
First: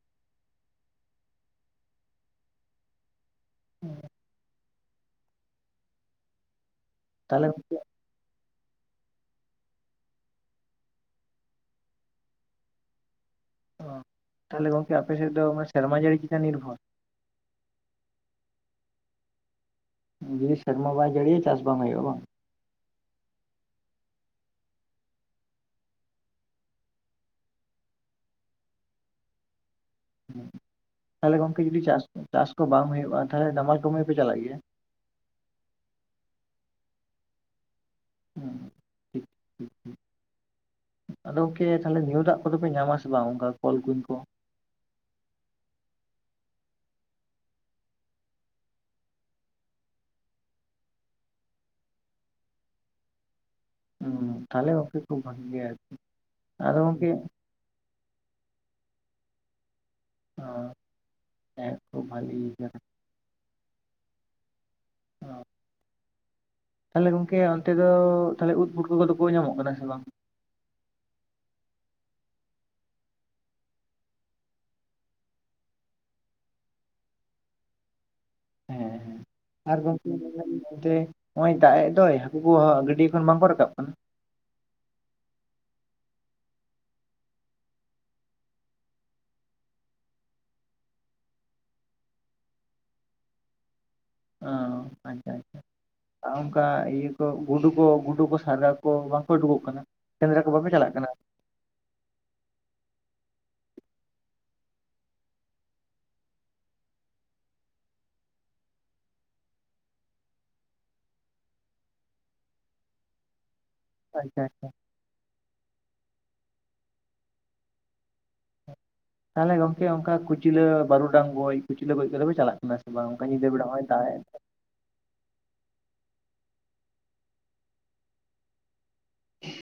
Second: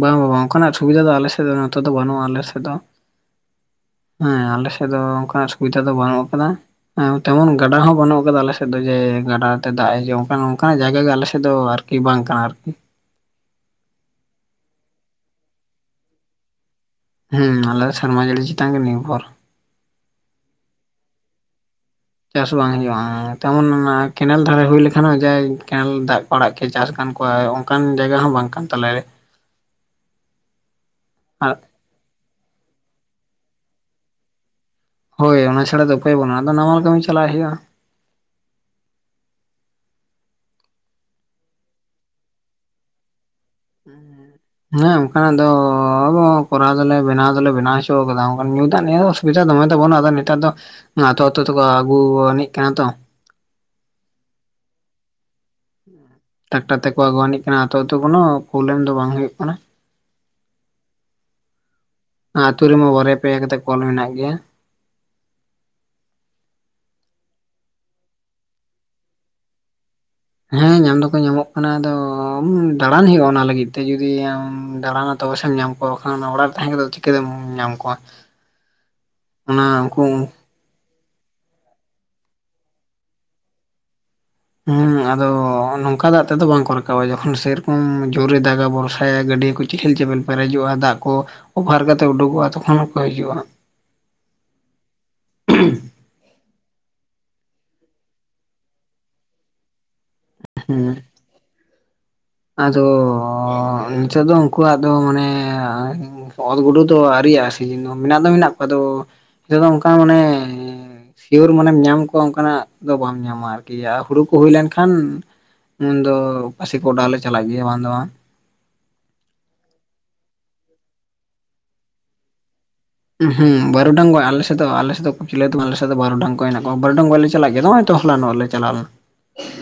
ᱵᱟᱝ ᱵᱟᱝ ᱚᱱᱠᱟᱱᱟᱜ ᱥᱩᱵᱤᱫᱟ ᱫᱚ ᱟᱞᱮ ᱥᱮᱫ ᱫᱚ ᱱᱚᱛᱮ ᱫᱚ ᱵᱟᱹᱱᱩᱜᱼᱟ ᱟᱞ ᱥᱮᱫ ᱫᱚ ᱦᱮᱸ ᱟᱞᱮ ᱥᱮᱜ ᱟᱫᱚ ᱚᱱᱠᱟᱱᱟᱜ ᱥᱩᱵᱤᱫᱷᱟ ᱫᱚ ᱵᱟᱹᱱᱩᱜ ᱟᱠᱟᱫᱟ ᱛᱟᱦᱚᱞᱮ ᱛᱮᱢᱚᱱ ᱜᱚᱝᱠᱮ ᱜᱟᱰᱟ ᱦᱚᱸ ᱵᱟᱹᱱᱩᱜ ᱟᱠᱟᱫᱟ ᱟᱞ ᱥᱮᱫ ᱾ ᱟᱞ ᱥᱮᱫ ᱫᱚ ᱡᱮ ᱜᱟᱰᱟᱛᱮ ᱫᱟᱜ ᱦᱤᱡᱩᱜ ᱚᱱᱠᱟ ᱚᱱᱠᱟᱱᱟᱜ ᱡᱟᱭᱜᱟ ᱜᱮ ᱟᱞᱮᱥᱮᱫ ᱫᱚ ᱟᱨᱠᱤ ᱵᱟᱝ ᱠᱟᱱᱟ ᱟᱨᱠᱤ ᱾ ᱚ ᱛᱟᱦᱚᱞᱮ ᱜᱚᱝᱠᱮ ᱟᱯᱮ ᱥᱮᱫ ᱫᱚ ᱥᱮᱨᱢᱟ ᱡᱟᱹᱲᱤ ᱪᱮᱛᱟ ᱱᱤᱨᱵᱷᱚᱨ ᱾ ᱦᱩᱸ ᱟᱞ ᱥᱮᱟᱨᱢᱟ ᱡᱟᱲᱤ ᱪᱤᱛᱟᱱ ᱨᱮ ᱜᱮ ᱱᱤᱨᱵᱷᱚᱨ ᱾ ᱡᱫᱤ ᱥᱮᱨᱢᱟ ᱵᱟᱭ ᱡᱟᱹᱲᱤᱭ ᱪᱟᱥ ᱵᱟᱝ ᱦᱩᱭᱩᱜᱼᱟ ᱵᱟᱝ ᱾ ᱪᱟᱥ ᱵᱟᱝ ᱦᱩᱭᱩᱜᱼᱟ ᱛᱮᱢᱚᱱ ᱚᱱᱟ ᱠᱮᱱᱮᱞ ᱫᱷᱟᱨᱮ ᱦᱩᱭ ᱞᱮᱠᱷᱟᱱ ᱦᱚᱸ ᱡᱮ ᱠᱮᱱᱮᱞ ᱫᱟᱜ ᱠᱚ ᱟᱲᱟᱜ ᱠ ᱪᱟᱥ ᱟᱠᱟᱱ ᱠᱚᱣᱟᱭ ᱾ ᱚᱱᱠᱟᱱ ᱡᱟᱭᱜᱟ ᱦᱚᱸ ᱵᱟᱝ ᱠᱟᱱ ᱛᱟᱞᱟᱨᱮ ᱾ ᱛᱟᱦᱚᱞᱮ ᱟᱨ ᱜᱚᱝᱠᱮ ᱡᱩᱫᱤ ᱪᱟᱥ ᱪᱟᱥ ᱠᱚ ᱵᱟᱝ ᱦᱩᱭᱩᱜᱼᱟ ᱛᱟᱦᱚᱞᱮ ᱱᱟᱢᱟᱞ ᱠᱚᱢᱤᱯᱮ ᱪᱟᱞᱟᱜ ᱜᱮᱭᱟ ᱾ ᱦᱭ ᱚᱱᱟᱥᱷᱟᱲᱲᱟ ᱫᱚ ᱩᱯᱟᱹᱭ ᱵᱟᱹᱱᱩᱜ ᱟ ᱱᱟᱣᱟᱟᱞ ᱠᱟᱹᱢᱤ ᱪᱟᱞᱟᱜ ᱦᱩᱭᱩᱜᱼᱟ ᱾ ᱦᱮᱸ ᱴᱷᱤᱠ ᱴᱷᱤᱠ ᱦᱸ ᱾ ᱟᱫᱚ ᱜᱝᱠᱮ ᱛᱟᱦᱦᱮ ᱧᱩ ᱫᱟᱜ ᱠᱚᱫᱚᱯᱮ ᱧᱟᱢᱟᱥᱮ ᱵᱟᱝ ᱚᱱᱠᱟ ᱠᱚᱞ ᱠᱩᱧ ᱠᱚ ᱾ ᱦᱮᱸ ᱚᱱᱠᱟᱱᱟᱜ ᱫᱚ ᱾ ᱦ ᱠᱚᱨᱟᱣ ᱫᱚᱟᱞᱮ ᱵᱮᱱᱟᱣ ᱫᱚᱞᱮ ᱵᱮᱱᱟᱣ ᱦᱚᱪᱚᱣ ᱠᱟᱫᱟ ᱧᱩ ᱫᱟᱜ ᱱᱤᱭᱟᱹ ᱫᱚ ᱚᱥᱩᱵᱤᱫᱟ ᱫᱚᱢᱮ ᱛᱟᱵᱟᱹᱱᱩᱜ ᱟ ᱱᱮᱛᱟᱨ ᱫᱚ ᱾ ᱟᱹᱛᱩ ᱟᱹᱛᱩ ᱛᱠᱚ ᱟᱹᱜᱩ ᱟᱹᱱᱤᱡ ᱠᱟᱱᱟ ᱛᱚ ᱾ ᱦ ᱛᱟᱦᱮ ᱚᱠᱮ ᱠᱷᱩᱵ ᱵᱷᱟᱜ ᱜᱮᱭᱟ ᱟᱨᱠᱤ ᱾ ᱴᱟᱠᱴᱟᱨ ᱛᱮᱠᱚ ᱟᱹᱜᱩᱣᱱᱤᱡᱜ ᱠᱟᱱᱟ ᱟᱛᱳᱛᱚ ᱠᱳᱱᱳ ᱯᱨᱚᱵᱞᱮᱢ ᱫᱚ ᱵᱟᱝ ᱦᱩᱭᱩᱜ ᱠᱟᱱᱟ ᱚ ᱦᱮᱸ ᱠᱷᱩᱵ ᱵᱷᱟᱞᱤ ᱾ ᱟᱹᱛᱩ ᱠᱟᱛᱷᱟ᱾ ᱨᱮᱢᱟ ᱵᱚᱨᱭᱟ ᱯᱮᱭᱟ ᱠᱟᱛᱮ ᱠᱚᱞ ᱢᱮᱱᱟᱜ ᱜᱮᱭᱟ ᱾ ᱦᱮᱸ᱾ ᱛᱟᱦᱞᱮ ᱜᱚᱝᱠᱮ ᱚᱱᱛᱮ ᱫᱚ ᱛ ᱩᱫ ᱯᱷᱩᱴ ᱠᱚ ᱠᱚᱫᱚ ᱠᱚ ᱧᱟᱢᱚᱜ ᱠᱟᱱᱟ ᱥᱮ ᱵᱟᱝ? ᱦᱮᱸ ᱧᱟᱢ ᱫᱚᱠᱚ ᱧᱟᱢᱚᱜ ᱠᱟᱱᱟ ᱟᱫᱚ ᱫᱟᱟᱲᱟᱱ ᱦᱩᱭᱩᱜᱼᱟ ᱚᱱᱟ ᱞᱟᱹᱜᱤᱫ ᱛᱮ ᱡᱩᱚᱫᱤ ᱟᱢ ᱫᱟᱲᱟᱱᱟ‌ ᱾ ᱛᱚᱵᱮᱥᱮᱢ ᱧᱟᱢ ᱠᱚᱣᱟ ᱵᱟᱠᱷᱟᱱ ᱚᱲᱟᱨ ᱨᱮ ᱛᱟᱦᱮᱸ ᱠᱟᱛᱮᱛ ᱪᱤᱠᱟᱹᱛᱮᱢ ᱧᱟᱢ ᱠᱚᱣᱟ ᱾ ᱦᱮᱸ ᱦᱮᱸ ᱟᱨ ᱜᱚᱝᱠᱮ [inaudible] ᱾ ᱱᱚᱜ ᱫᱟᱜ ᱮ ᱫᱚᱭ ᱦᱟᱹᱠᱩ ᱠᱚ ᱜᱟᱹᱰᱤ ᱠᱷᱚᱱ ᱵᱟᱝᱠᱚ ᱨᱟᱠᱟᱵ ᱠᱟᱱᱟ ᱾ ᱦᱮᱸ ᱟᱫᱚ ᱱᱚᱝᱠᱟ ᱫᱟᱜ ᱛᱮᱫᱚ ᱵᱟᱝᱠᱚ ᱨᱟᱠᱟ ᱡᱚᱠᱷᱚᱱ ᱥᱮᱨᱚᱠᱚᱢ ᱡᱳᱚᱨᱮ ᱫᱟᱜᱟ ᱵᱷᱚᱨᱥᱟᱭᱟ ᱜᱟᱹᱰᱤᱭᱟᱹ ᱠᱚ ᱾ ᱪᱮᱦᱮᱞ ᱪᱮᱯᱮᱞ ᱯᱮᱨᱮᱡᱚᱜᱼᱟ ᱫᱟᱜ ᱠᱚ ᱚᱯᱷᱟᱨ ᱠᱟᱛᱮ ᱩᱰᱩᱠᱚᱜᱼᱟ ᱛᱚᱠᱷᱚᱱ ᱦᱚᱸᱠᱚ ᱦᱤᱡᱩᱜᱼᱟ ᱾ ᱚ ᱟᱪᱷᱟ ᱟᱪᱷᱟ ᱾ ᱟᱨ ᱚᱱᱠᱟ ᱤᱭᱟᱹ ᱠᱚ ᱜᱩᱰᱩ ᱠᱚ ᱜᱩᱰᱩ ᱠᱚ ᱥᱟᱨᱫᱟ ᱠᱚ ᱵᱟᱝᱠᱚ ᱩᱰᱩᱠᱚᱜ ᱠᱟᱱᱟ ᱾ ᱥᱮᱸᱫᱽᱨᱟ ᱠᱚ ᱵᱟᱯᱮ ᱦᱩᱸ ᱪᱟᱞᱟᱜ ᱠᱟᱱᱟ? ᱟᱫᱚ ᱱᱤᱛᱚᱜ ᱫᱚ ᱩᱱᱠᱩᱣᱟᱜ ᱟᱫᱚ ᱢᱟᱱᱮ ᱾ ᱚᱞ ᱜᱩᱰᱩ ᱫᱚ ᱟᱹᱣᱤᱭᱜᱼᱟ ᱥᱤᱡᱤᱱ ᱫᱚ ᱢᱮᱱᱟᱜ ᱫᱚ ᱢᱮᱱᱟᱜ ᱠᱚᱣᱟ ᱱᱤᱛᱚᱜ ᱫᱚ ᱚᱱᱠᱟ ᱢᱟᱱᱮ ᱾ ᱥᱤᱭᱳᱨ ᱢᱟᱱᱮᱢ ᱧᱟᱢ ᱠᱚᱣᱟ ᱚᱱᱠᱟᱱᱟᱜ ᱫᱚ ᱵᱟᱢ ᱧᱟᱢᱟ ᱟᱨᱠᱤ ᱾ ᱜᱮᱭᱟ ᱦᱩᱲᱩ ᱠᱚ ᱟᱪᱪᱷᱟ ᱦᱩᱭ ᱟᱪᱪᱷᱟ ᱞᱮᱱᱠᱷᱟᱱ ᱩᱱᱫᱚ ᱯᱥᱤ ᱠᱚ ᱚᱰᱟᱣ ᱞᱮ ᱪᱟᱞᱟᱜ ᱜᱮᱭᱟ ᱵᱟᱝ ᱫᱚ ᱵᱟᱝ ᱾ ᱛᱟᱦᱚᱞᱮ ᱜᱚᱝᱠᱮ ᱚᱱᱠᱟ ᱠᱩᱪᱞᱟᱹ ᱵᱟᱹᱨᱩᱰᱟᱝ ᱜᱚᱡ ᱠᱩᱪᱞᱟᱹ ᱜᱚᱡ ᱠᱟᱛᱮᱫᱚᱮ ᱪᱟᱞᱟᱜ ᱠᱟᱱᱟ ᱾ ᱦᱩᱸ ᱵᱟᱹᱨᱩᱰᱟᱝᱜ ᱟᱞᱮ ᱥᱮ ᱾ ᱟᱮᱫ ᱫᱚ ᱟᱞᱮᱥᱮᱫ ᱫᱚ ᱯ ᱪᱞᱟᱹ ᱛᱟᱢ ᱟᱞᱮᱮᱫ ᱵᱟᱨᱚᱰᱟᱝ ᱠᱚ ᱦᱮ ᱠᱚᱣᱟ ᱵᱟᱨᱰᱟᱝ ᱵᱟ ᱞᱮ ᱪᱟᱞᱟᱜ ᱜᱮᱭᱟ ᱱᱚᱜᱚᱭ ᱛᱚᱞᱟᱟᱱ ᱱᱚ ᱟ ᱞᱮ ᱪᱟᱞᱟᱣᱱᱟ ᱾